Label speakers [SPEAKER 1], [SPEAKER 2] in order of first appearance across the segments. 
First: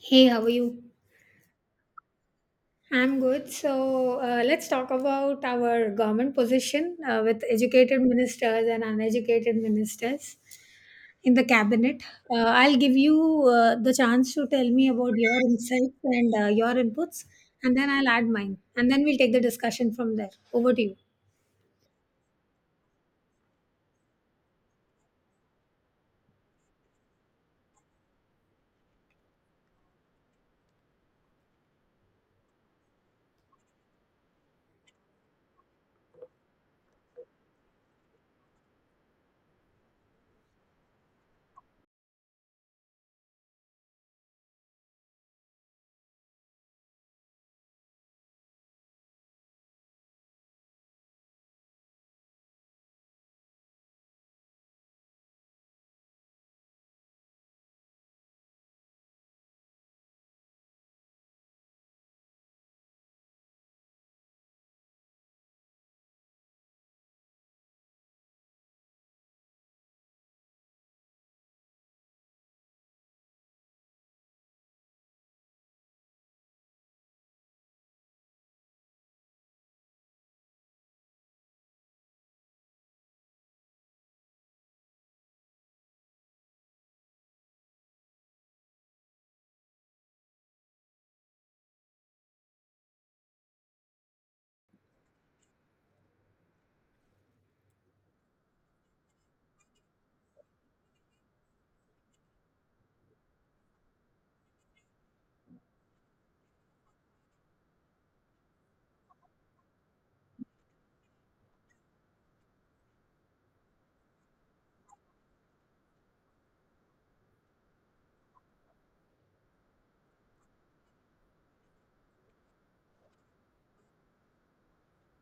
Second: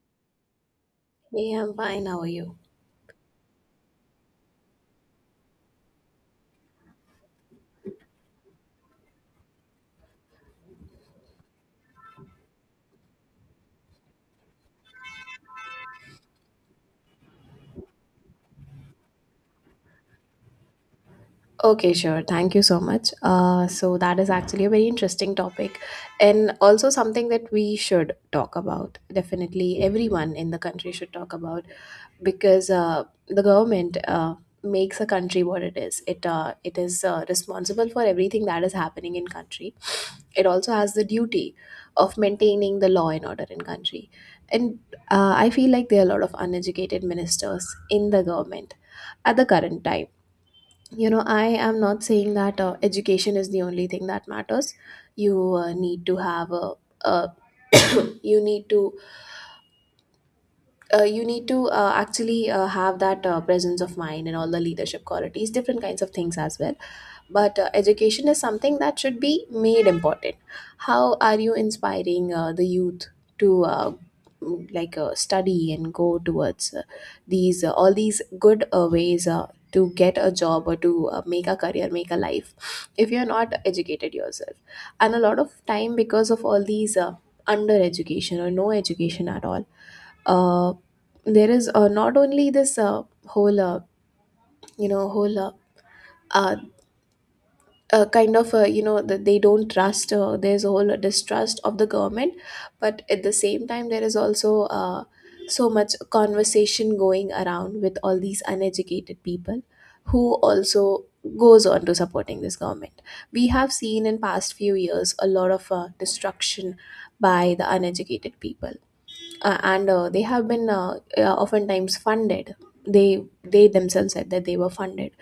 [SPEAKER 1] Hey, how are you?
[SPEAKER 2] Yeah, I'm fine. How are you?
[SPEAKER 1] I'm good. So let's talk about our government position with educated ministers and uneducated ministers in the cabinet. I'll give you the chance to tell me about your insights and your inputs, and then I'll add mine. And then we'll take the discussion from there. Over to you.
[SPEAKER 2] Okay, sure. Thank you so much. So that is actually a very interesting topic, and also something that we should talk about. Definitely, everyone in the country should talk about because the government makes a country what it is. It is responsible for everything that is happening in country. It also has the duty of maintaining the law and order in country, and I feel like there are a lot of uneducated ministers in the government at the current time. I am not saying that education is the only thing that matters. You need to have a uh, you need to you need to actually have that presence of mind and all the leadership qualities, different kinds of things as well, but education is something that should be made important. How are you inspiring the youth to like study and go towards these all these good ways to get a job or to make a career, make a life if you're not educated yourself? And a lot of time, because of all these under education or no education at all, uh, there is not only this whole you know whole uh, kind of that they don't trust, there's a whole distrust of the government, but at the same time there is also so much conversation going around with all these uneducated people who also goes on to supporting this government. We have seen in past few years a lot of destruction by the uneducated people, and they have been oftentimes funded. They themselves said that they were funded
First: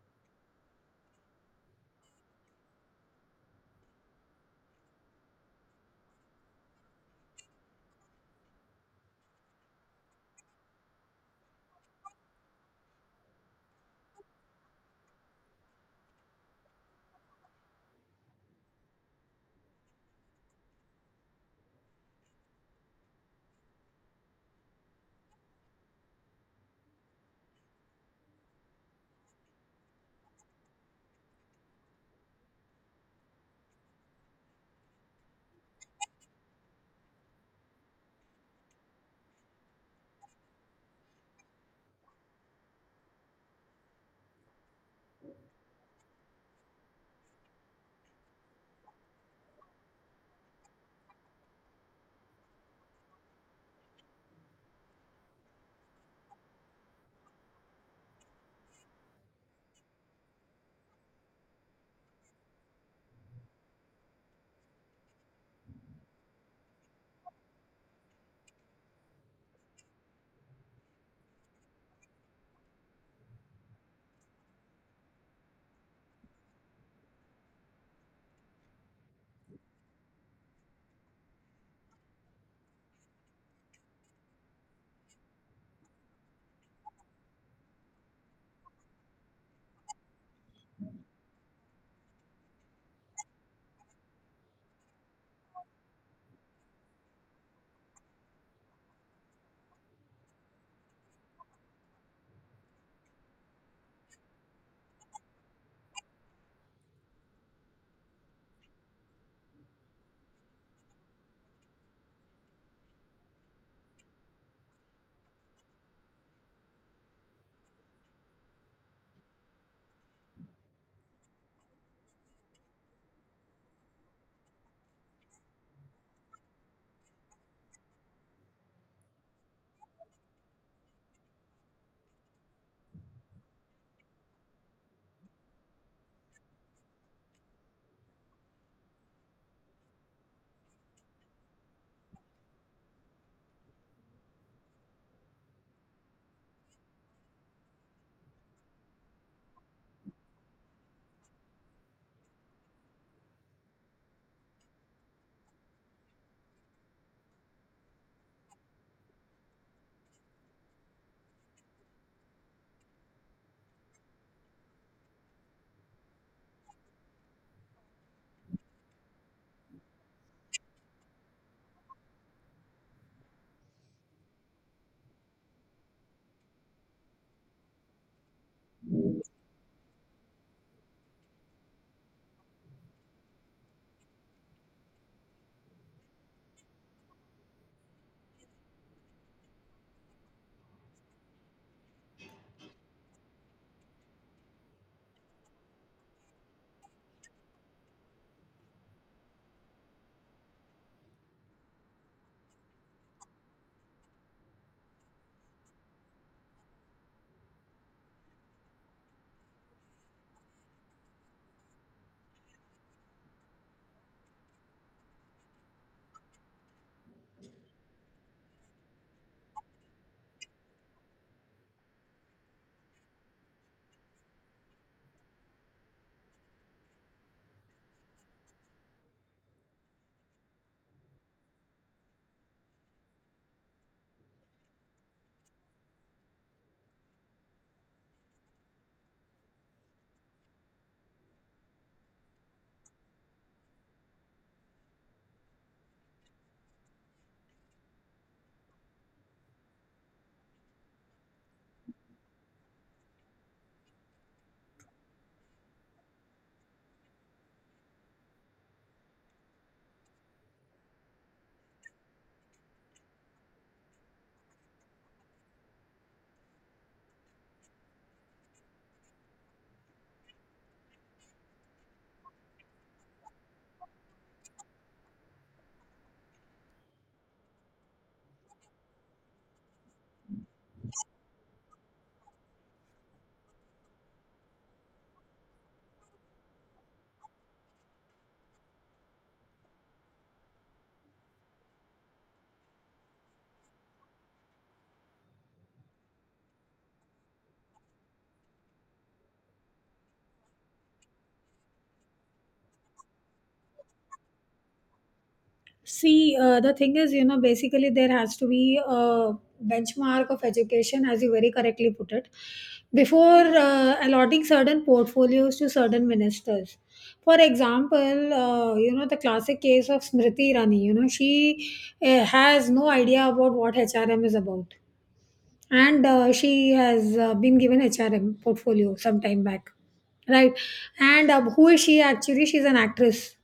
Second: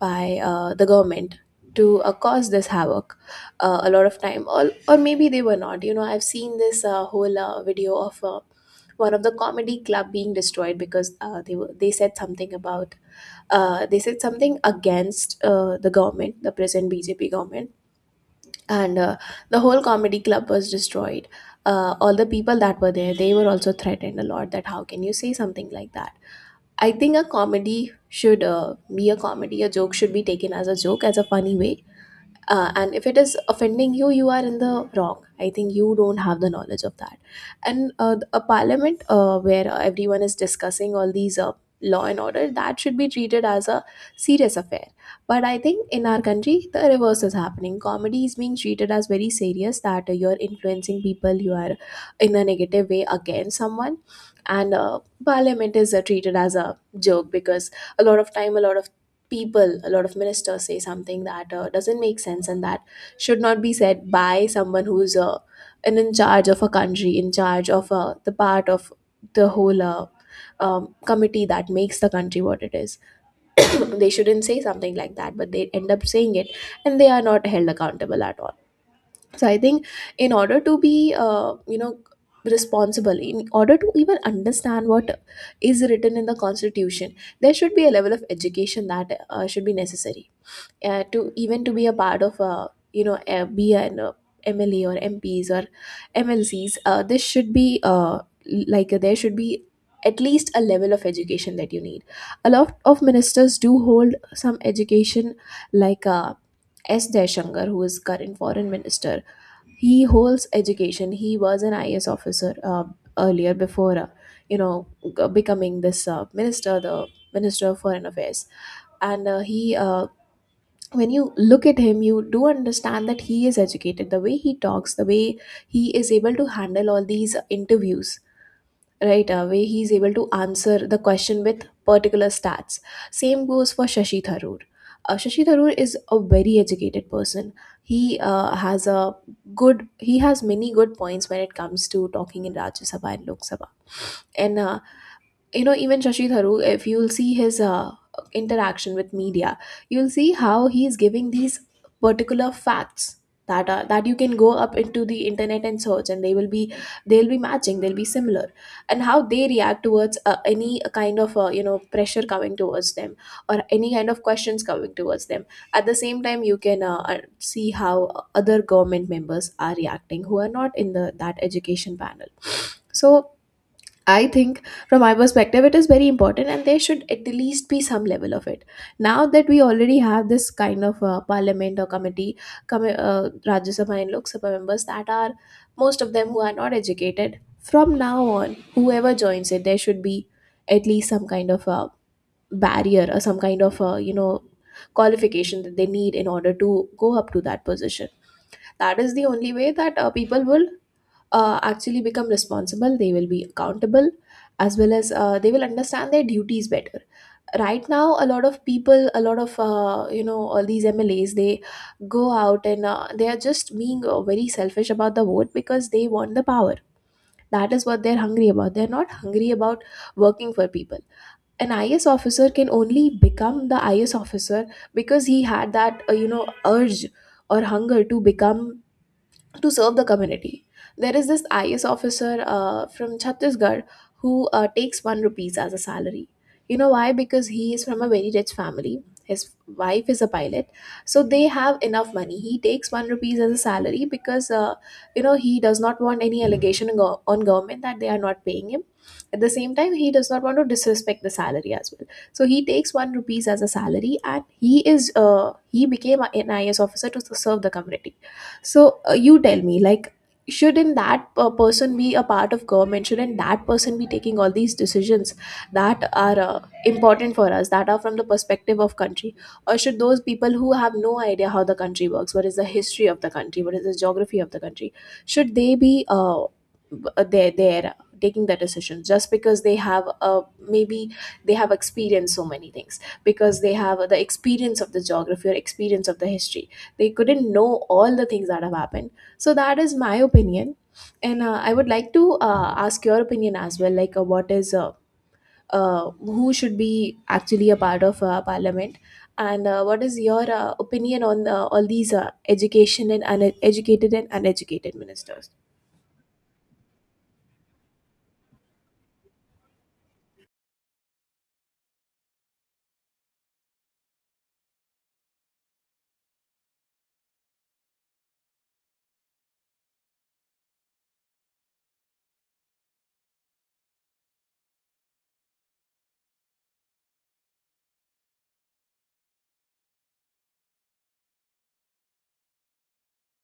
[SPEAKER 2] by the government to cause this havoc. A lot of time, or maybe they were not. I've seen this whole video of one of the comedy club being destroyed because they said something about they said something against the government, the present bjp government, and the whole comedy club was destroyed. All the people that were there, they were also threatened a lot that how can you say something like that. I think a comedy should be a comedy, a joke should be taken as a joke, as a funny way. And if it is offending you, you are in the wrong. I think you don't have the knowledge of that. And a parliament where everyone is discussing all these law and order, that should be treated as a serious affair. But I think in our country the reverse is happening. Comedy is being treated as very serious, that you're influencing people, you are in a negative way against someone. And parliament is treated as a joke because a lot of time, a lot of ministers say something that doesn't make sense, and that should not be said by someone who's an in charge of a country, in charge of the part of the whole committee that makes the country what it is. They shouldn't say something like that, but they end up saying it, and they are not held accountable at all. So I think in order to be, responsible, in order to even understand what is written in the constitution, there should be a level of education that should be necessary to even to be a part of a, be an MLA or MPs or MLCs, this should be like there should be at least a level of education that you need. A lot of ministers do hold some education, like S. Deshankar, who is current foreign minister. He holds education. He was an IS officer earlier before you know becoming this minister, the minister of foreign affairs. And he when you look at him, you do understand that he is educated, the way he talks, the way he is able to handle all these interviews, right? Way he is able to answer the question with particular stats. Same goes for shashi tharoor. Shashi tharoor is a very educated person. He has a good, he has many good points when it comes to talking in rajya sabha and lok sabha. And even shashi tharoor, if you'll see his interaction with media, you'll see how he's giving these particular facts that are, that you can go up into the internet and search and they will be, they'll be matching, they'll be similar. And how they react towards any kind of pressure coming towards them or any kind of questions coming towards them. At the same time you can see how other government members are reacting, who are not in the that education panel. So I think from my perspective, it is very important, and there should at the least be some level of it. Now that we already have this kind of parliament or committee, Rajya Sabha and Lok Sabha members that are most of them who are not educated, from now on, whoever joins it, there should be at least some kind of a barrier or some kind of a, you know, qualification that they need in order to go up to that position. That is the only way that people will actually become responsible, they will be accountable, as well as they will understand their duties better. Right now, a lot of people, a lot of all these mlas, they go out and they are just being very selfish about the vote because they want the power. That is what they're hungry about, they're not hungry about working for people. An is officer can only become the is officer because he had that urge or hunger to become, to serve the community. There is this IS officer from Chhattisgarh who takes one rupees as a salary. You know why? Because he is from a very rich family. His wife is a pilot, so they have enough money. He takes one rupees as a salary because he does not want any allegation on government that they are not paying him. At the same time, he does not want to disrespect the salary as well. So he takes one rupees as a salary, and he became an IS officer to serve the community. So you tell me, like, shouldn't that person be a part of government, shouldn't that person be taking all these decisions that are important for us, that are from the perspective of country? Or should those people who have no idea how the country works, what is the history of the country, what is the geography of the country, should they be there there taking the decisions just because they have maybe they have experienced so many things because they have the experience of the geography or experience of the history, they couldn't know all the things that have happened? So that is my opinion, and I would like to ask your opinion as well, like what is who should be actually a part of parliament, and what is your opinion on all these education and uneducated ministers?
[SPEAKER 1] See, the thing is, you know, basically there has to be a benchmark of education, as you very correctly put it, before allotting certain portfolios to certain ministers. For example, you know, the classic case of Smriti Irani. You know, she has no idea about what HRM is about. And she has been given HRM portfolio some time back, right? And who is she actually? She's an actress,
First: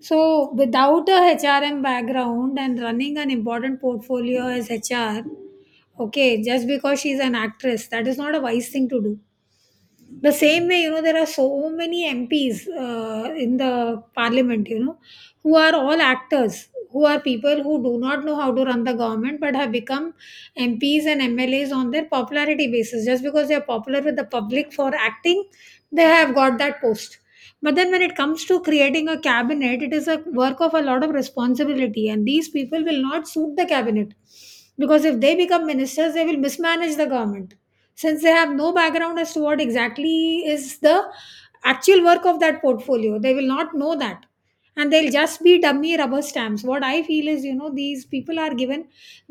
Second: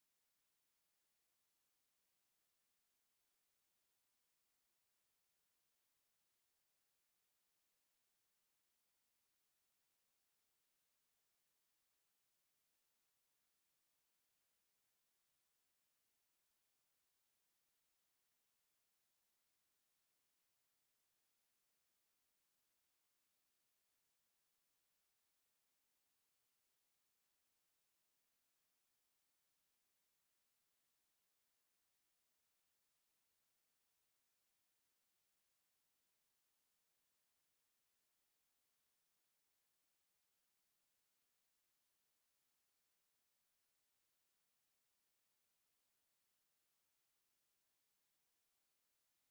[SPEAKER 1] so without a HRM background and running an important portfolio as HR, okay, just because she's an actress, that is not a wise thing to do. The same way, you know, there are so many MPs in the parliament, you know, who are all actors, who are people who do not know how to run the government but have become MPs and MLAs on their popularity basis. Just because they are popular with the public for acting, they have got that post. But then when it comes to creating a cabinet, it is a work of a lot of responsibility, and these people will not suit the cabinet because if they become ministers, they will mismanage the government since they have no background as to what exactly is the actual work of that portfolio. They will not know that, and they'll just be dummy rubber stamps. What I feel is, you know, these people are given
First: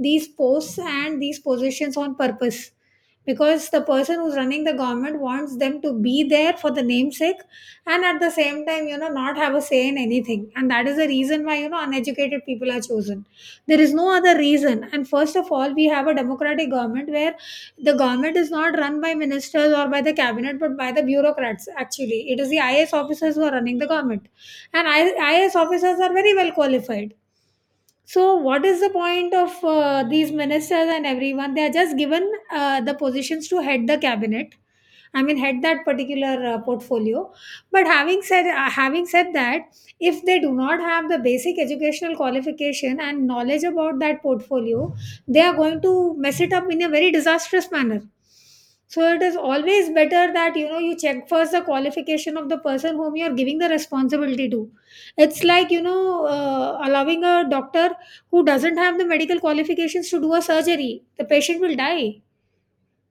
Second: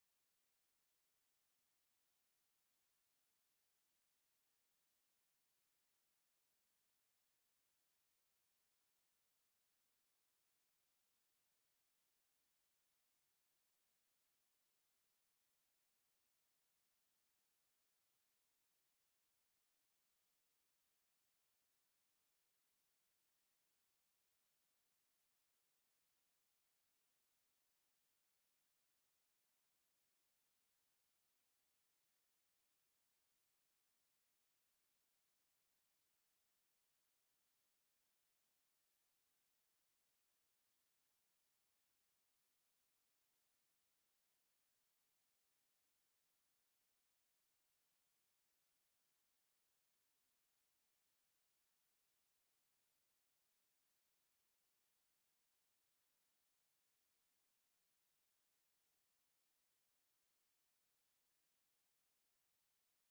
[SPEAKER 1] these posts and these positions on purpose because the person who's running the government wants them to be there for the namesake and at the same time, you know, not have a say in anything. And that is the reason why, you know, uneducated people are chosen. There is no other reason. And first of all, we have a democratic government where the government is not run by ministers or by the cabinet but by the bureaucrats. Actually, it is the IAS officers who are running the government. And IS officers are very well qualified. So what is the point of these ministers and everyone? They are just given the positions to head the cabinet. I mean, had that particular portfolio. But having said that, if they do not have the basic educational qualification and knowledge about that portfolio, they are going to mess it up in a very disastrous manner. So it is always better that you know you check first the qualification of the person whom you are giving the responsibility to. It's like, you know, allowing a doctor who doesn't have the medical qualifications to do a surgery. The patient will die.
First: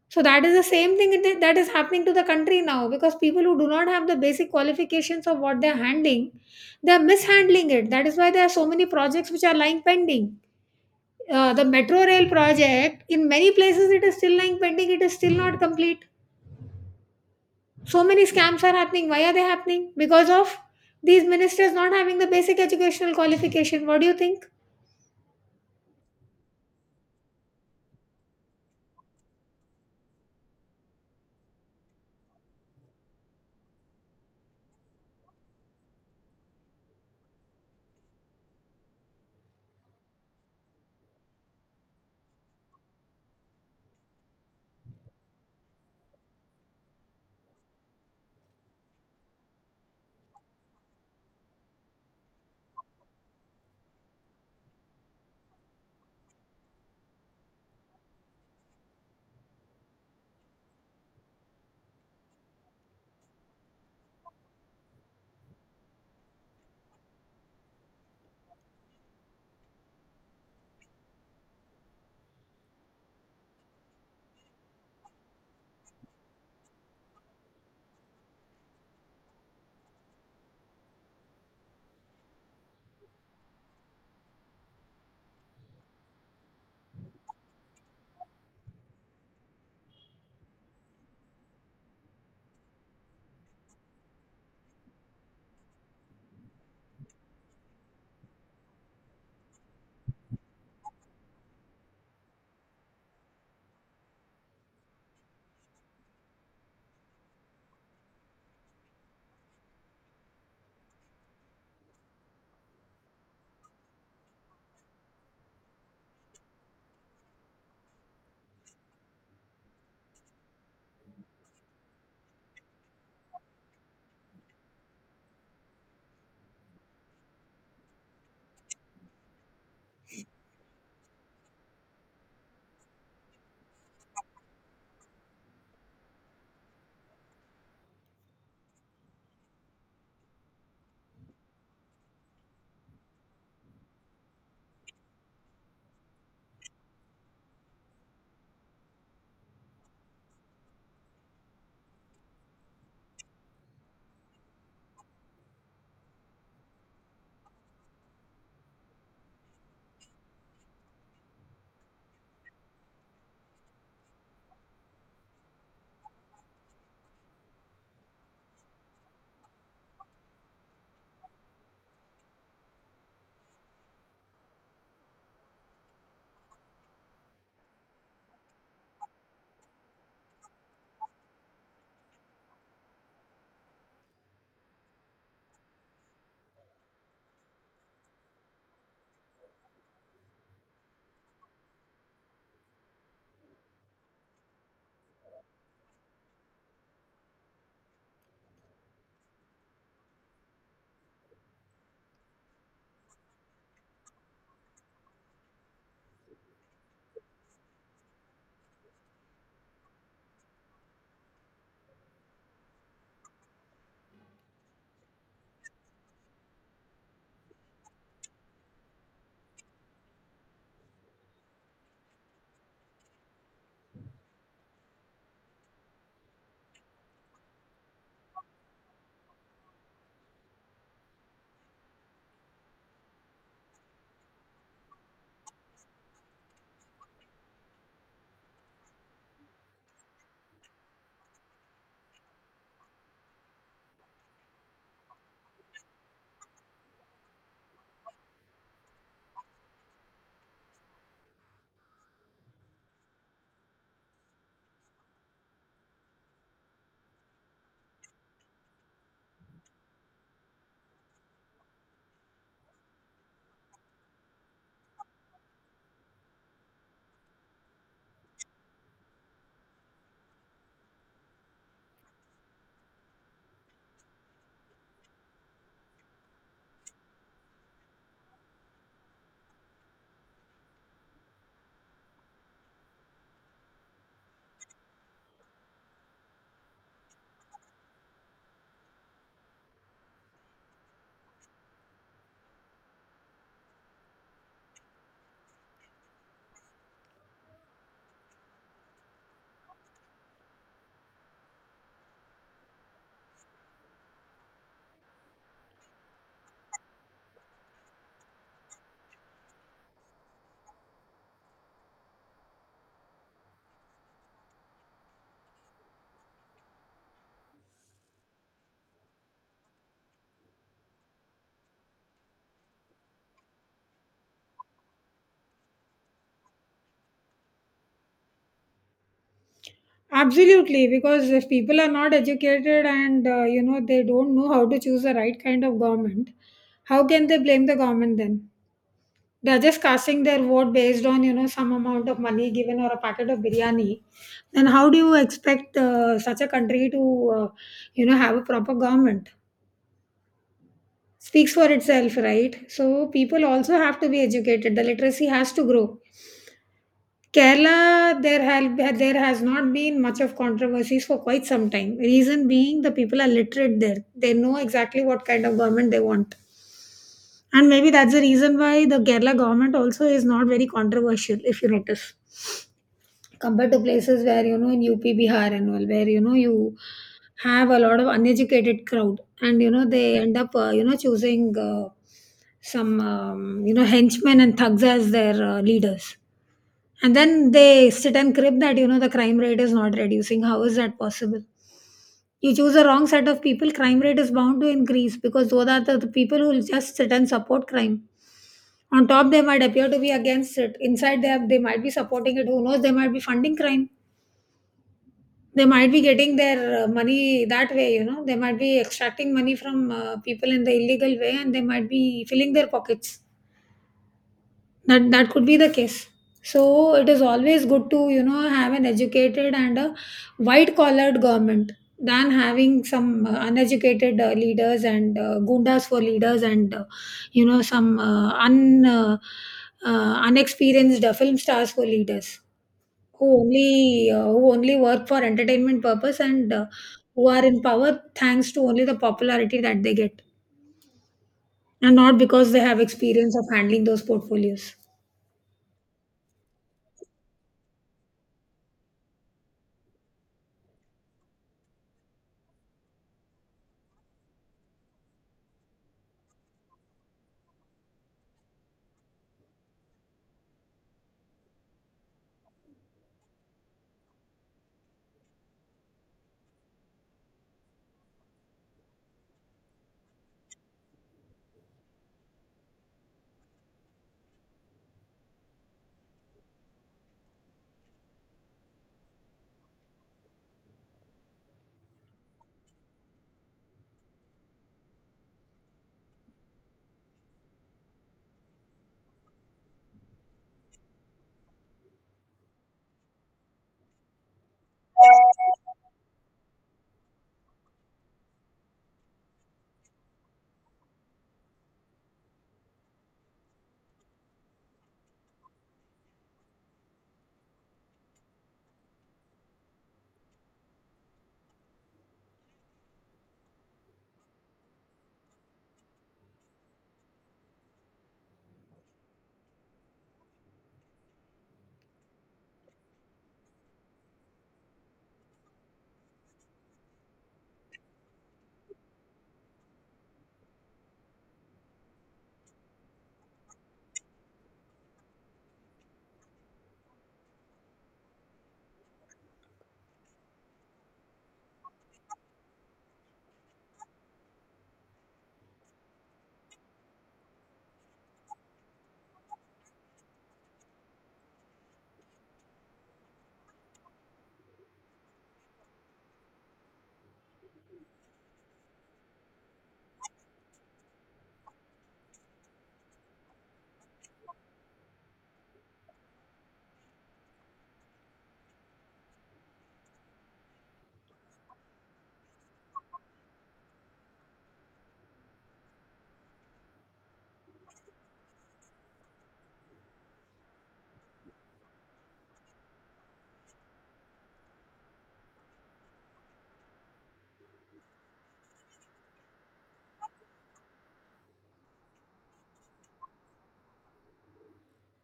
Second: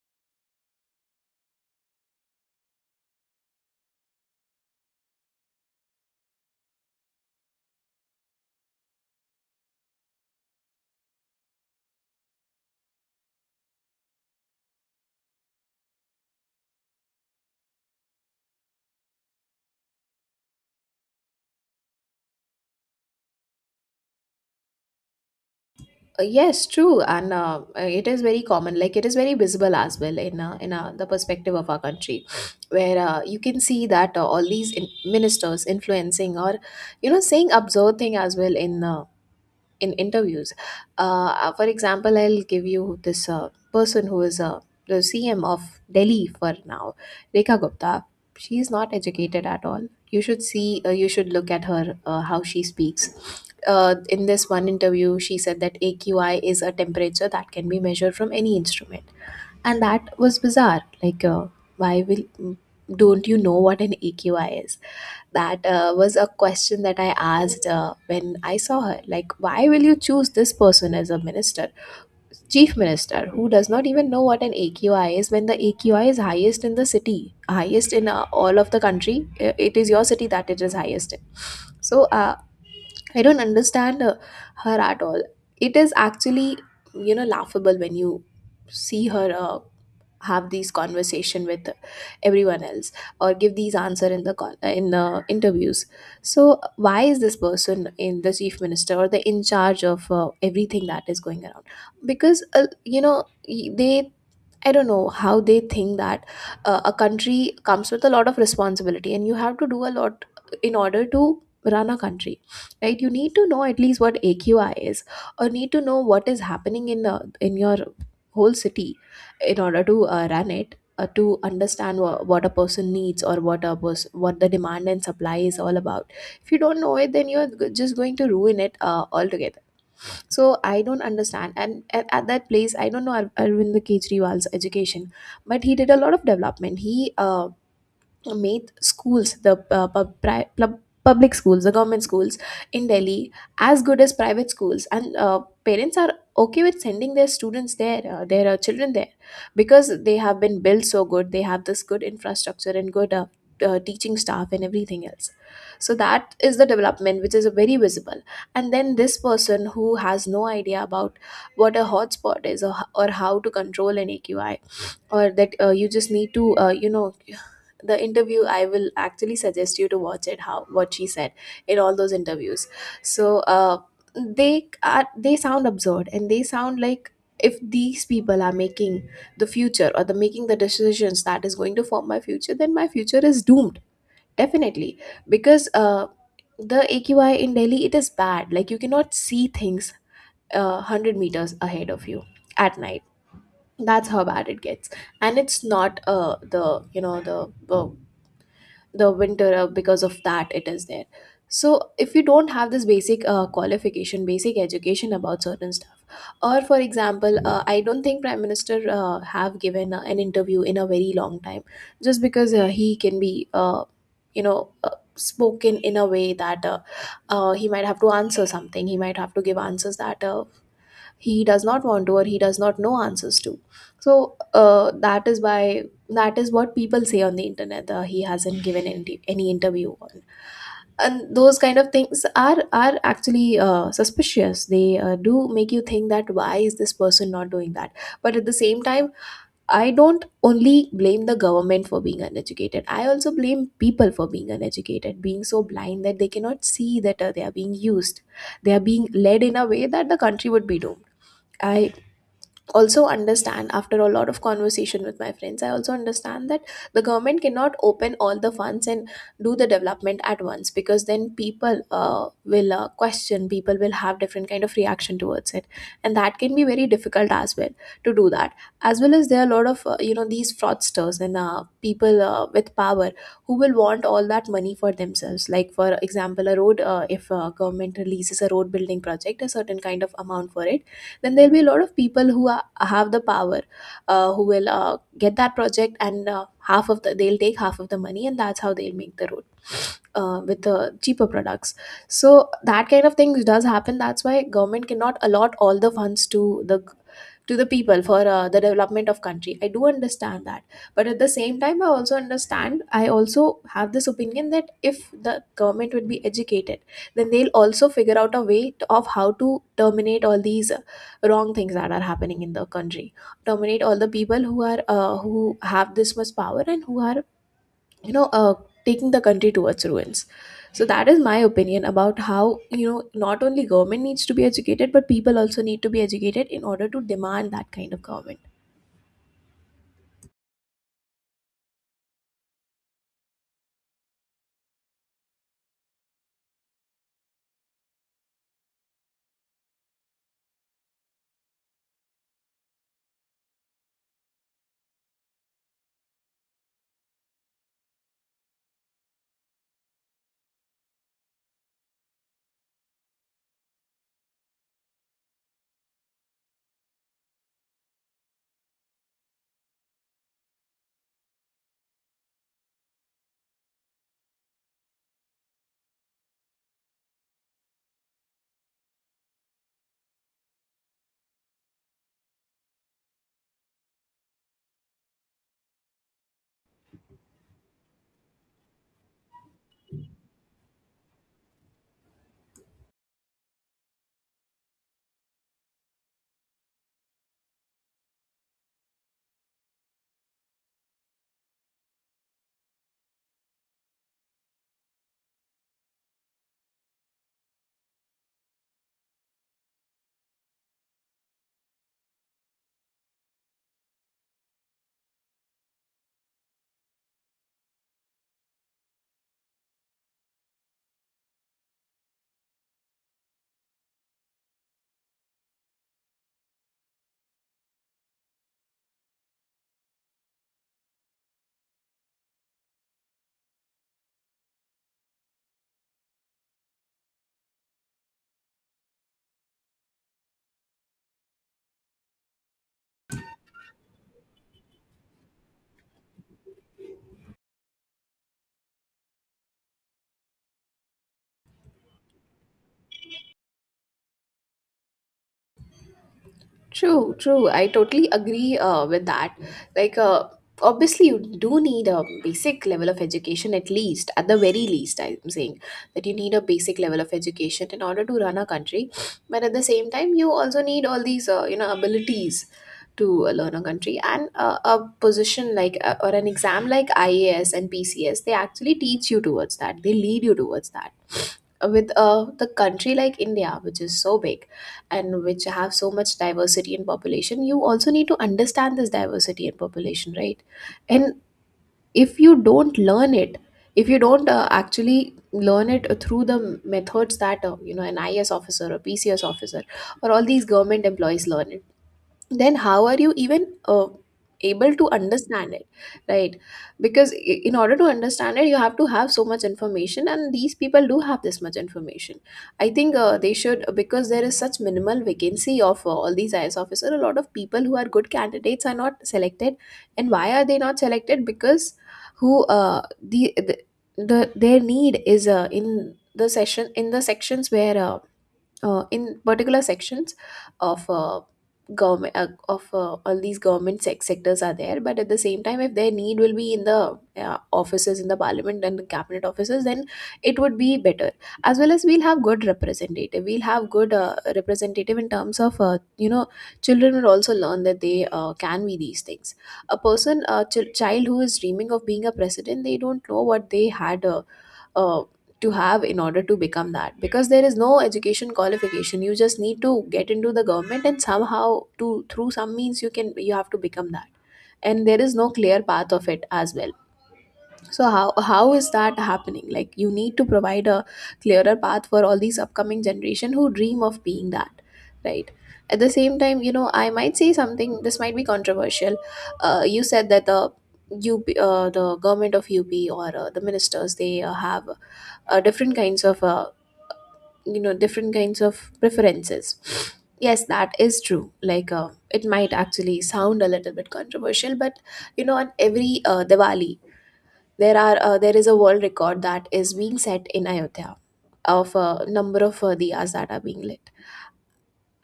[SPEAKER 1] So that is the same thing that is happening to the country now because people who do not have the basic qualifications of what they're handling, they're mishandling it. That is why there are so many projects which are lying pending. The metro rail project, in many places, it is still lying pending, it is still not complete. So many scams are happening. Why are they happening? Because of these ministers not having the basic educational qualification. What do you think?
[SPEAKER 2] Yes, true, and it is very common. Like, it is very visible as well in the perspective of our country, where you can see that all these ministers influencing, or, you know, saying absurd thing as well in interviews. For example, I'll give you this person who is the CM of Delhi for now, Rekha Gupta. She is not educated at all. You should see, you should look at her, how she speaks. In this one interview, she said that AQI is a temperature that can be measured from any instrument. And that was bizarre. Like, why will, don't you know what an AQI is? That was a question that I asked when I saw her. Like, why will you choose this person as a minister, chief minister, who does not even know what an AQI is, when the AQI is highest in the city, highest in all of the country? It is your city that it is highest in. So, I don't understand her at all. It is actually, you know, laughable when you see her. Have these conversation with everyone else or give these answer in the in the interviews. So why is this person in the chief minister or the in charge of everything that is going around? Because they, I don't know how they think that a country comes with a lot of responsibility and you have to do a lot in order to run a country, right? You need to know at least what aqi is, or need to know what is happening in your whole city in order to run it, to understand what a person needs or what a what the demand and supply is all about. If you don't know it, then you're just going to ruin it altogether. So I don't understand, and at that place, I don't know arvind kejriwal's education, but he did a lot of development. He made schools, the public schools, the government schools in Delhi, as good as private schools, and parents are okay with sending their students there, their children there, because they have been built so good. They have this good infrastructure and good teaching staff and everything else. So that is the development which is very visible. And then this person who has no idea about what a hotspot is, or how to control an AQI, or that you just need to uh, the interview, I will actually suggest you to watch it, how what she said in all those interviews. So uh, they are, they sound absurd, and they sound like if these people are making the future or the making the decisions that is going to form my future, then my future is doomed, definitely. Because the aqi in delhi, it is bad. Like, you cannot see things 100 meters ahead of you at night. That's how bad it gets. And it's not the you know the winter because of that it is there. So if you don't have this basic qualification, basic education about certain stuff. Or for example, I don't think prime minister have given an interview in a very long time, just because he can be you know uh, spoken in a way that he might have to answer something, he might have to give answers that he does not want to, or he does not know answers to. So that is why, that is what people say on the internet, he hasn't given any interview on. And those kind of things are actually suspicious. They do make you think that why is this person not doing that. But at the same time, I don't only blame the government for being uneducated, I also blame people for being uneducated, being so blind that they cannot see that they are being used, they are being led in a way that the country would be doomed. I also understand, after a lot of conversation with my friends, I also understand that the government cannot open all the funds and do the development at once, because then people will question, people will have different kind of reaction towards it, and that can be very difficult as well to do that. As well as there are a lot of uh, these fraudsters and people with power who will want all that money for themselves. Like for example, a road, if government releases a road building project, a certain kind of amount for it, then there'll be a lot of people who have the power, who will get that project, and half of the they'll take half of the money, and that's how they'll make the road with the cheaper products. So that kind of things does happen, that's why government cannot allot all the funds to the, to the people for the development of country. I do understand that. But at the same time, I also understand, I also have this opinion, that if the government would be educated, then they'll also figure out a way of how to terminate all these wrong things that are happening in the country, terminate all the people who are who have this much power and who are you know uh, taking the country towards ruins. So that is my opinion about how, you know, not only government needs to be educated, but people also need to be educated in order to demand that kind of government.
[SPEAKER 1] Absolutely, because if people are not educated and you know they don't know how to choose the right kind of government, how can they blame the government then? They're just casting their vote based on, you know, some amount of money given or a packet of biryani. Then how do you expect such a country to uh, you know, have a proper government? Speaks for itself, right? So people also have to be educated. The literacy has to grow. Kerala, there has not been much of controversies for quite some time. Reason being, the people are literate there; they know exactly what kind of government they want, and maybe that's the reason why the Kerala government also is not very controversial. If you notice, compared to places where you know in UP, Bihar, and all, where you know you have a lot of uneducated crowd, and you know they end up you know choosing some you know henchmen and thugs as their leaders, and then they sit and crib that, you know, the crime rate is not reducing. How is that possible? You choose a wrong set of people, crime rate is bound to increase because those are the people who will just sit and support crime. On top, they might appear to be against it. Inside, they might be supporting it. Who knows? They might be funding crime. They might be getting their money that way, you know. They might be extracting money from people in the illegal way, and they might be filling their pockets. That could be the case. So it is always good to, you know, have an educated and a white collared government than having some uneducated leaders and gundas for leaders and you know, some un uh, unexperienced film stars for leaders who only work for entertainment purpose and who are in power thanks to only the popularity that they get and not because they have experience of handling those portfolios.
[SPEAKER 2] True, true. I totally agree with that. Like, obviously, you do need a basic level of education, at least, at the very least, I'm saying that you need a basic level of education in order to run a country. But at the same time, you also need all these, you know, abilities to learn a country. And a position like, or an exam like IAS and PCS, they actually teach you towards that, they lead you towards that. With the country like India, which is so big and which have so much diversity in population, you also need to understand this diversity in population, right? And if you don't learn it, if you don't actually learn it through the methods that uh, an is officer or pcs officer or all these government employees learn it, then how are you even able to understand it, right? Because in order to understand it, you have to have so much information, and these people do have this much information. I think they should, because there is such minimal vacancy of all these is officers, a lot of people who are good candidates are not selected. And why are they not selected? Because who the their need is in the sections where in particular sections of government of all these government sectors are there. But at the same time, if their need will be in the offices, in the parliament and the cabinet offices, then it would be better, as well as we'll have good representative, we'll have good representative in terms of, uh, children will also learn that they can be these things. A person, a child who is dreaming of being a president, they don't know what they had uh, to have in order to become that, because there is no education qualification. You just need to get into the government, and somehow, to through some means, you can, you have to become that. And there is no clear path of it as well. So how is that happening? Like, you need to provide a clearer path for all these upcoming generation who dream of being that, right? At the same time, you know, I might say something, this might be controversial. You said that the UP, the government of UP, or the ministers, they have different kinds of, uh, different kinds of preferences. Yes, that is true. Like, it might actually sound a little bit controversial, but you know, on every diwali, there are there is a world record that is being set in ayodhya, of number of diyas that are being lit.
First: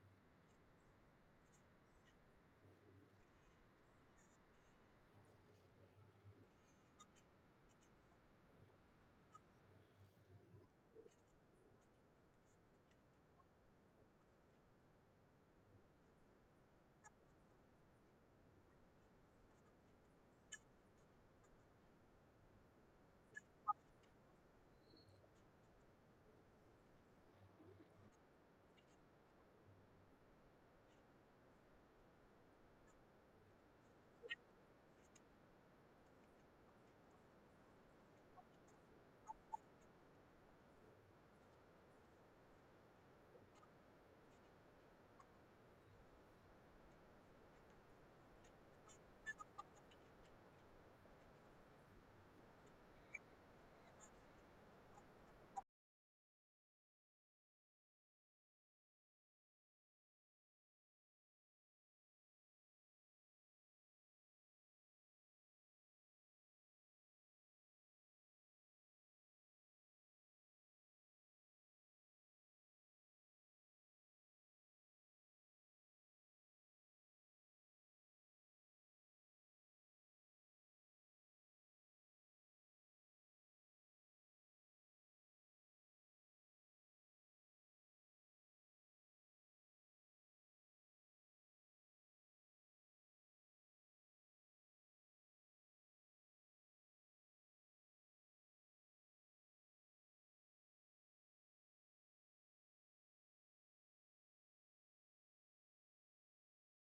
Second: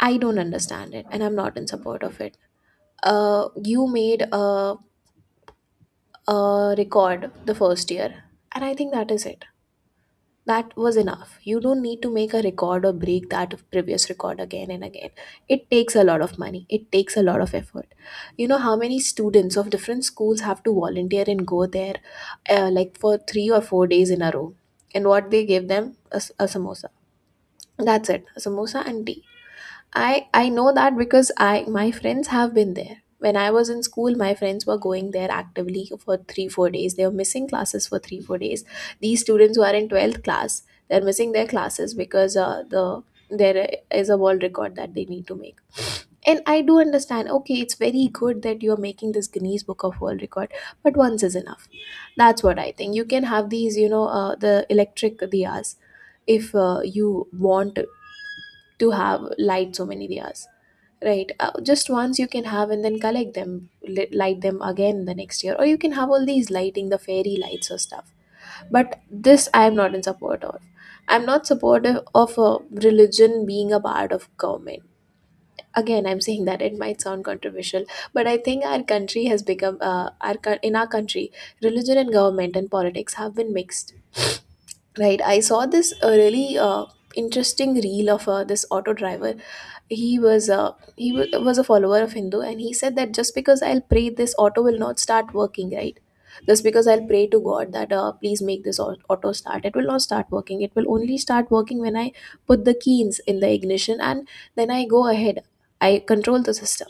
[SPEAKER 2] I don't understand it, and I'm not in support of it. uh, you made a record the first year, and I think that is it. That was enough. You don't need to make a record or break that previous record again and again. It takes a lot of money, it takes a lot of effort. You know how many students of different schools have to volunteer and go there, like for 3 or 4 days in a row. And what, they give them a, a samosa. That's it. A samosa and tea. I know that, because I, my friends have been there. When I was in school, my friends were going there actively for 3 or 4 days. They were missing classes for 3 or 4 days. These students who are in twelfth class, they're missing their classes because there is a world record that they need to make. And I do understand. Okay, it's very good that you are making this Guinness Book of World Record, but once is enough. That's what I think. You can have these, you know, the electric diyas if you want to have light so many diyas. Right. Just once you can have, and then collect them, light them again the next year. Or you can have all these lighting, the fairy lights or stuff. But this I am not in support of. I'm not supportive of a religion being a part of government. Again, I'm saying that it might sound controversial, but I think our country has become, in our country, religion and government and politics have been mixed. Right. I saw this really interesting reel of this auto driver. He was a follower of hindu, and he said that just because I'll pray, this auto will not start working, right? Just because I'll pray to god that, please make this auto start, it will not start working. It will only start working when I put the keys in the ignition and then I go ahead, I control the system.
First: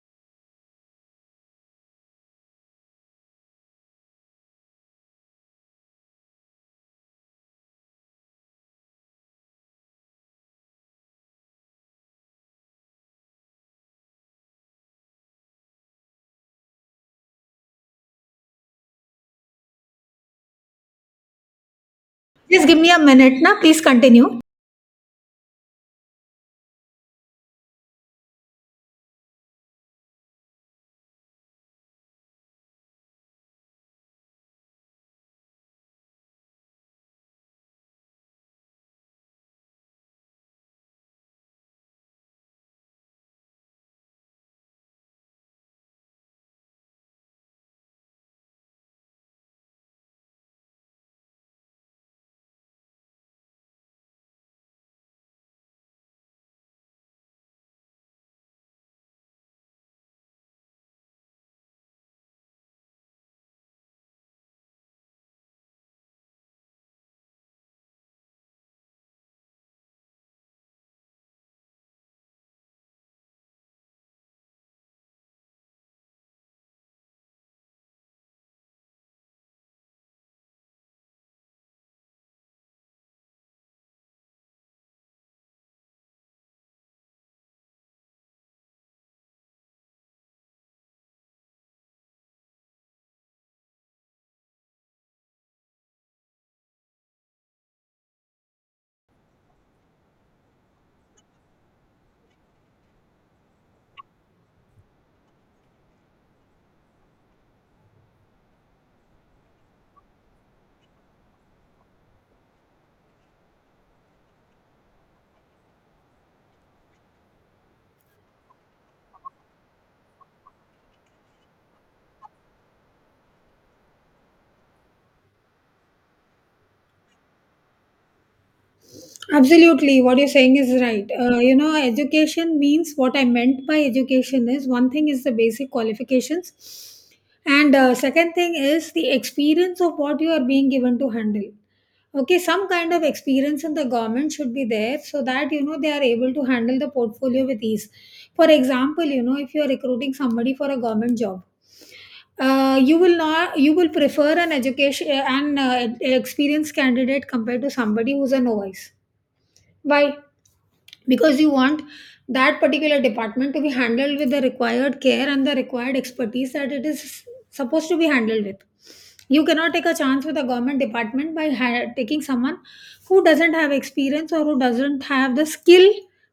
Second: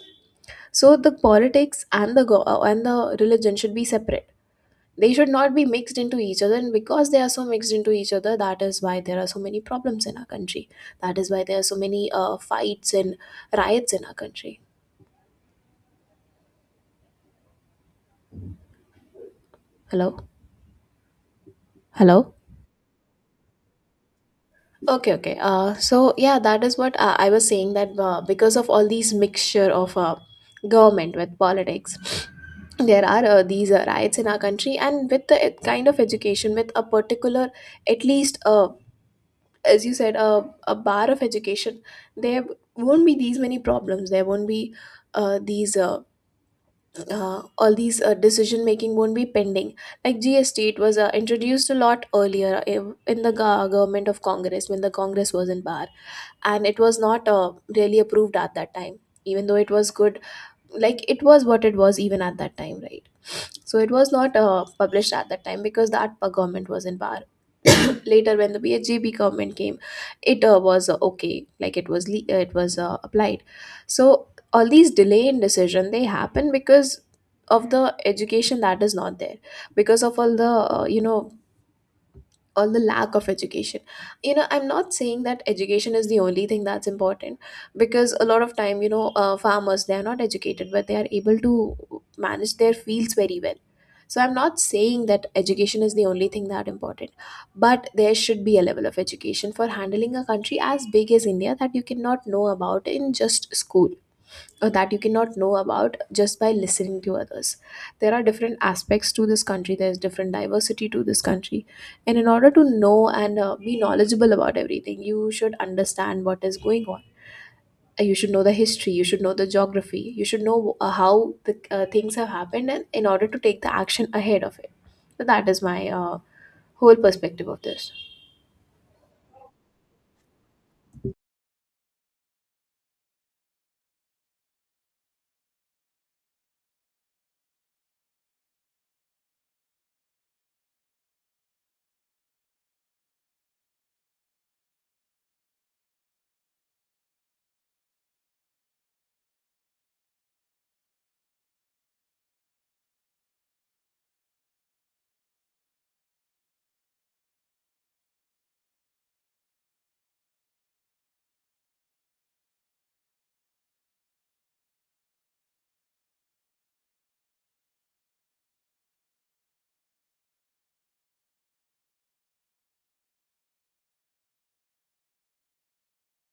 [SPEAKER 2] So the politics and the religion should be separate. They should not be mixed into each other, and because they are so mixed into each other, that is why there are so many problems in our country. That is why there are so many fights and riots in our country. Hello? Hello?
[SPEAKER 1] Just give me a minute, na. Please continue.
[SPEAKER 2] Okay. So yeah, that is what I was saying, that because of all these mixture of government with politics, there are these riots in our country. And with the kind of education, with a particular, at least a, as you said, a bar of education, there won't be these many problems. There won't be these all these decision making won't be pending. Like GST, it was introduced a lot earlier in government of congress, when the congress was in bar, and it was not really approved at that time, even though it was good. Like it was what it was even at that time, right? So it was not published at that time because that government was in power. Later when the bhjb government came, it was, okay, like it was it was applied. So all these delay in decision, they happen because of the education that is not there, because of all the or the lack of education. You know, I'm not saying that education is the only thing that's important, because a lot of time, farmers, they are not educated, but they are able to manage their fields very well. So I'm not saying that education is the only thing that important, but there should be a level of education for handling a country as big as india that you cannot know about in just school, that you cannot know about just by listening to others. There are different aspects to this country, there's different diversity to this country. And in order to know and be knowledgeable about everything, you should understand what is going on. You should know the history, you should know the geography, you should know how the things have happened, and in order to take the action ahead of it. So that is my whole perspective of this.
[SPEAKER 1] Absolutely, what you're saying is right. You know, education means what I meant by education is one thing is the basic qualifications, and second thing is the experience of what you are being given to handle. Okay, some kind of experience in the government should be there so that you know they are able to handle the portfolio with ease. For example, you know, if you are recruiting somebody for a government job, you will not, you will prefer an education an experienced candidate compared to somebody who's a novice. Why? Because you want that particular department to be handled with the required care and the required expertise that it is supposed to be handled with. You cannot take a chance with a government department by taking someone who doesn't have experience or who doesn't have the skill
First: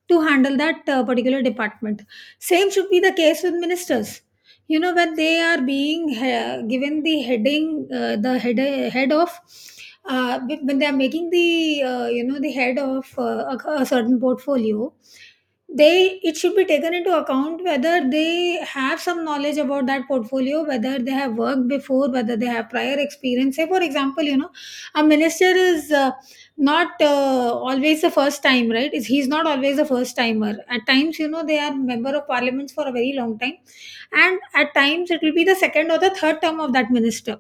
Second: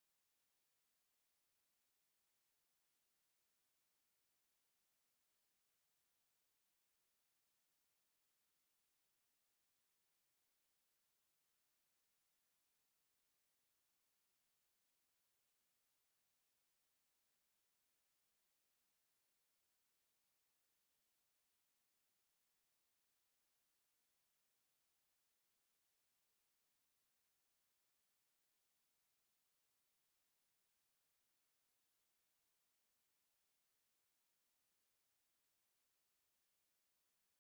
[SPEAKER 1] to handle that particular department. Same should be the case with ministers. You know, when they are being given the head of when they are making the you know, the head of a certain portfolio, they, it should be taken into account whether they have some knowledge about that portfolio, whether they have worked before, whether they have prior experience. Say for example, you know, a minister is not always the first time, right? Is he's not always the first timer. At times, you know, they are member of parliaments for a very long time, and at times it will be the second or the third term of that minister.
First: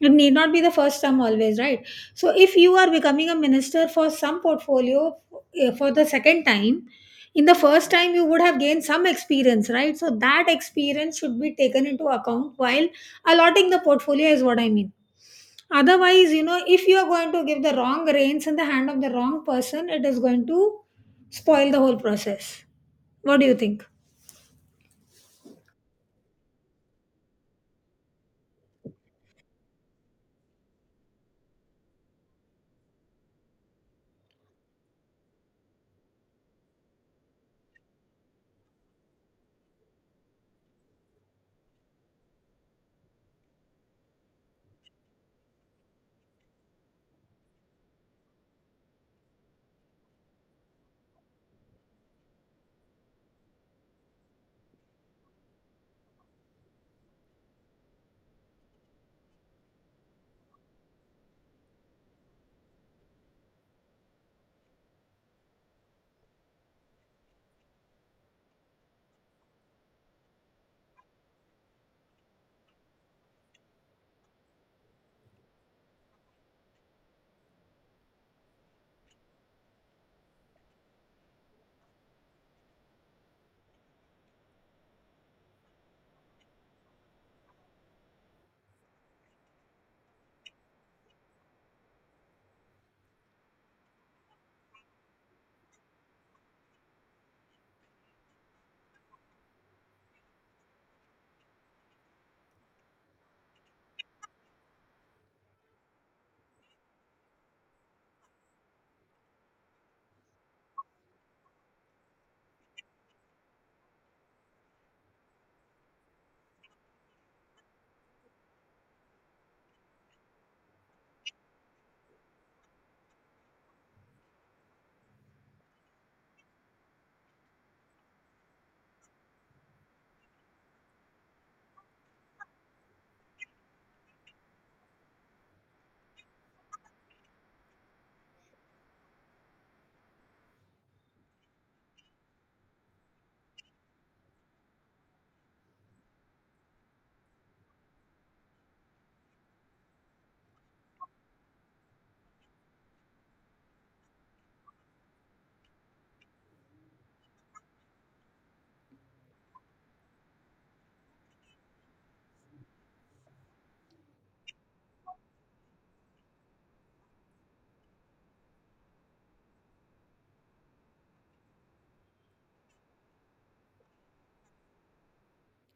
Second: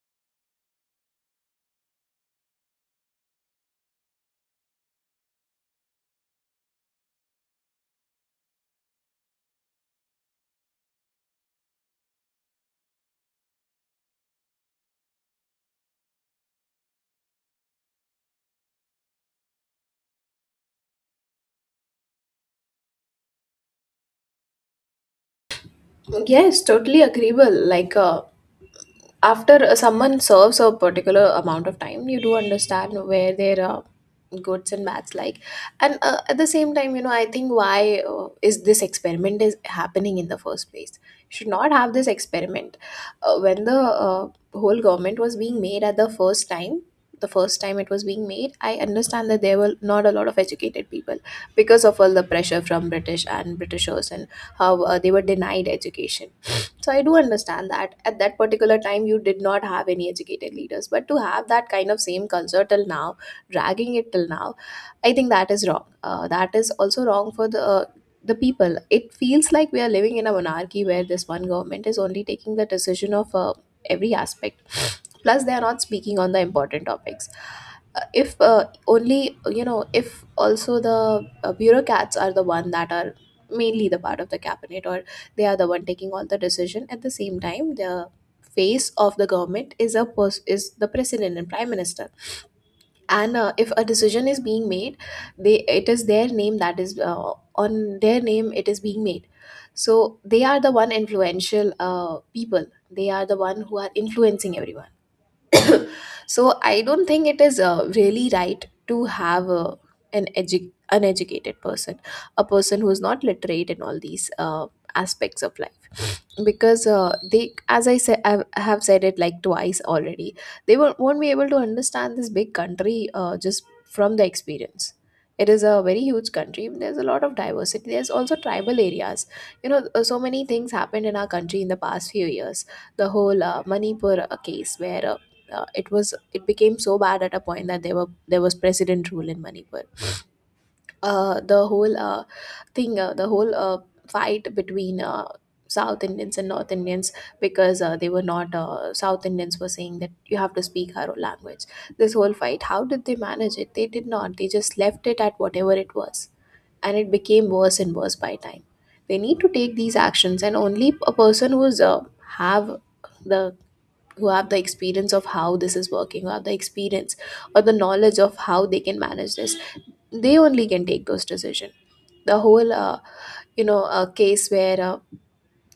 [SPEAKER 1] It need not be the first term always, right? So if you are becoming a minister for some portfolio, for the second time, in the first time you would have gained some experience, right? So that experience should be taken into account while allotting the portfolio, is what I mean. Otherwise, you know, if you are going to give the wrong reins in the hand of the wrong person, it is going to spoil the whole process. What do you think?
[SPEAKER 2] Yes, totally agreeable. Like, after someone serves a particular amount of time, you do understand where their goods and bads, like. And at the same time, you know, I think why is this experiment is happening in the first place? Should not have this experiment when the whole government was being made at the first time. The first time it was being made, I understand that there were not a lot of educated people because of all the pressure from british and britishers and how they were denied education. So I do understand that at that particular time you did not have any educated leaders, but to have that kind of same culture till now, dragging it till now, I think that is wrong. That is also wrong for the people. It feels like we are living in a monarchy where this one government is only taking the decision of every aspect. Plus they are not speaking on the important topics. If only, you know, if also the bureaucrats are the one that are mainly the part of the cabinet, or they are the one taking all the decision. At the same time, the face of the government is is the president and prime minister, and if a decision is being made, they, it is their name that is on, their name it is being made. So they are the one influential people. They are the one who are influencing everyone. So I don't think it is really right to have uneducated person, a person who is not literate in all these aspects of life. Because they, as I said, I have said it like twice already, they won't be able to understand this big country just from the experience. It is a very huge country, there's a lot of diversity, there's also tribal areas. You know, so many things happened in our country in the past few years. The whole manipur case where it was, it became so bad at a point that there was president rule in manipur. The whole thing, the whole fight between South Indians and North Indians, because they were not, South Indians were saying that you have to speak our own language. This whole fight, how did they manage it? They did not. They just left it at whatever it was. And it became worse and worse by time. They need to take these actions, and only a person who's have the who have the experience of how this is working, who have the experience or the knowledge of how they can manage this, they only can take those decisions. The whole case where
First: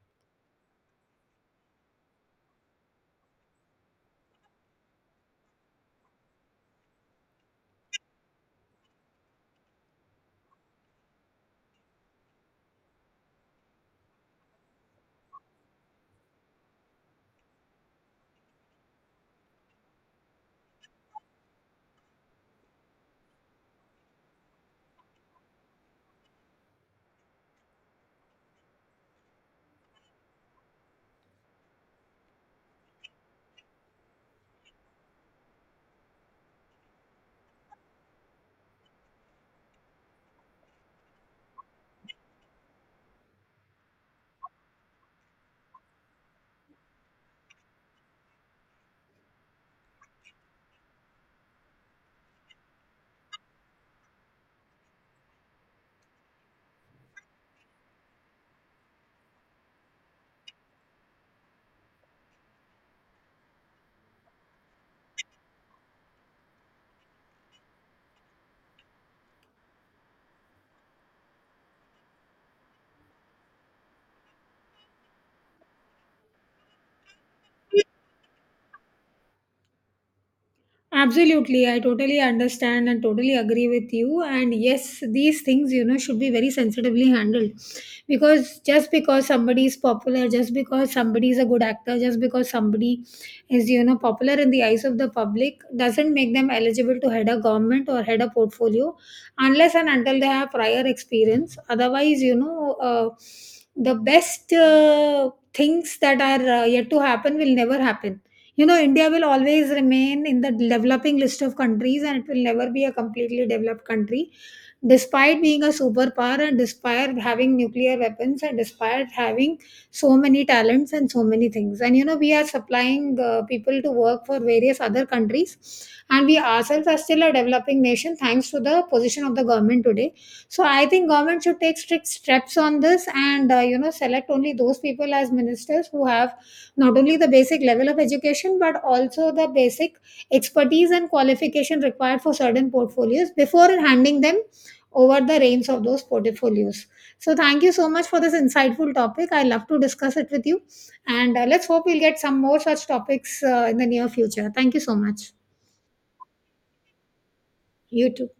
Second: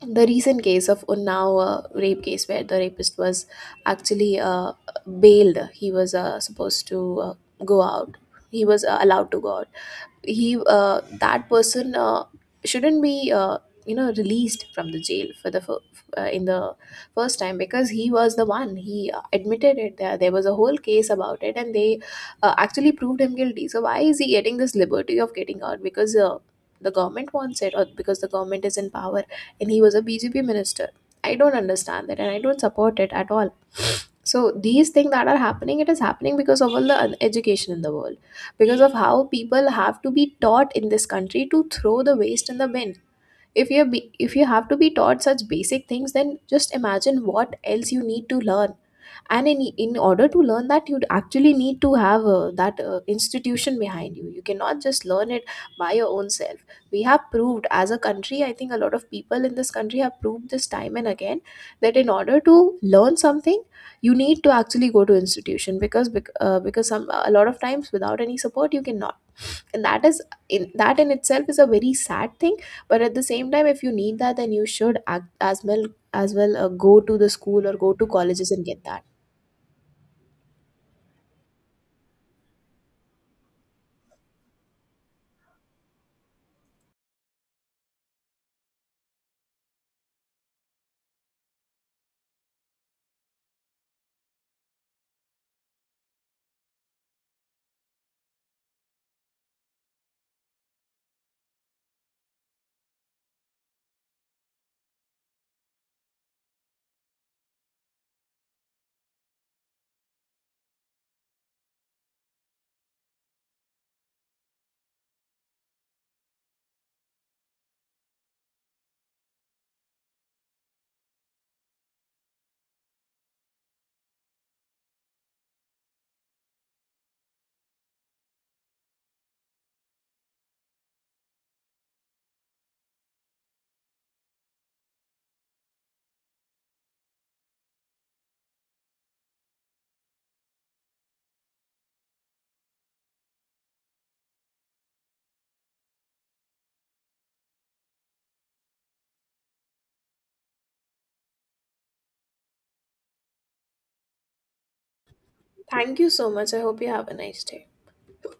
[SPEAKER 2] the recent case of Unnao rape case, where the rapist was actually bailed. He was supposed to uh, go out, he was allowed to go out. He that person shouldn't be, you know, released from the jail for in the first time, because he was the one, he admitted it there, there was a whole case about it, and they actually proved him guilty. So why is he getting this liberty of getting out? Because the government wants it, or because the government is in power, and he was a BJP minister. I don't understand that, and I don't support it at all. So these things that are happening, it is happening because of all the education in the world, because of how people have to be taught in this country to throw the waste in the bin. If you have to be taught such basic things, then just imagine what else you need to learn. And in order to learn that, you'd actually need to have that institution behind you. You cannot just learn it by your own self. We have proved as a country, I think a lot of people in this country have proved this time and again, that in order to learn something, you need to actually go to institution. Because because some a lot of times without any support you cannot. And that is, in that in itself is a very sad thing. But at the same time, if you need that, then you should act as well. As well, go to the school or go to colleges and get that.
[SPEAKER 1] Absolutely, I totally understand and totally agree with you. And yes, these things, you know, should be very sensitively handled because just because somebody is popular, just because somebody is a good actor, just because somebody is, you know, popular in the eyes of the public doesn't make them eligible to head a government or head a portfolio unless and until they have prior experience. Otherwise, you know, the best things that are yet to happen will never happen. You know, India will always remain in the developing list of countries, and it will never be a completely developed country, despite being a superpower and despite having nuclear weapons and despite having so many talents and so many things. And, you know, we are supplying people to work for various other countries, and we ourselves are still a developing nation thanks to the position of the government today. So I think government should take strict steps on this and, you know, select only those people as ministers who have not only the basic level of education but also the basic expertise and qualification required for certain portfolios before handing them over the reins of those portfolios. So thank you so much for this insightful topic. I love to discuss it with you. And let's hope we'll get some more such topics in the near future. Thank you so much.
[SPEAKER 2] Thank you so much, I hope you have a nice day.
[SPEAKER 1] You too.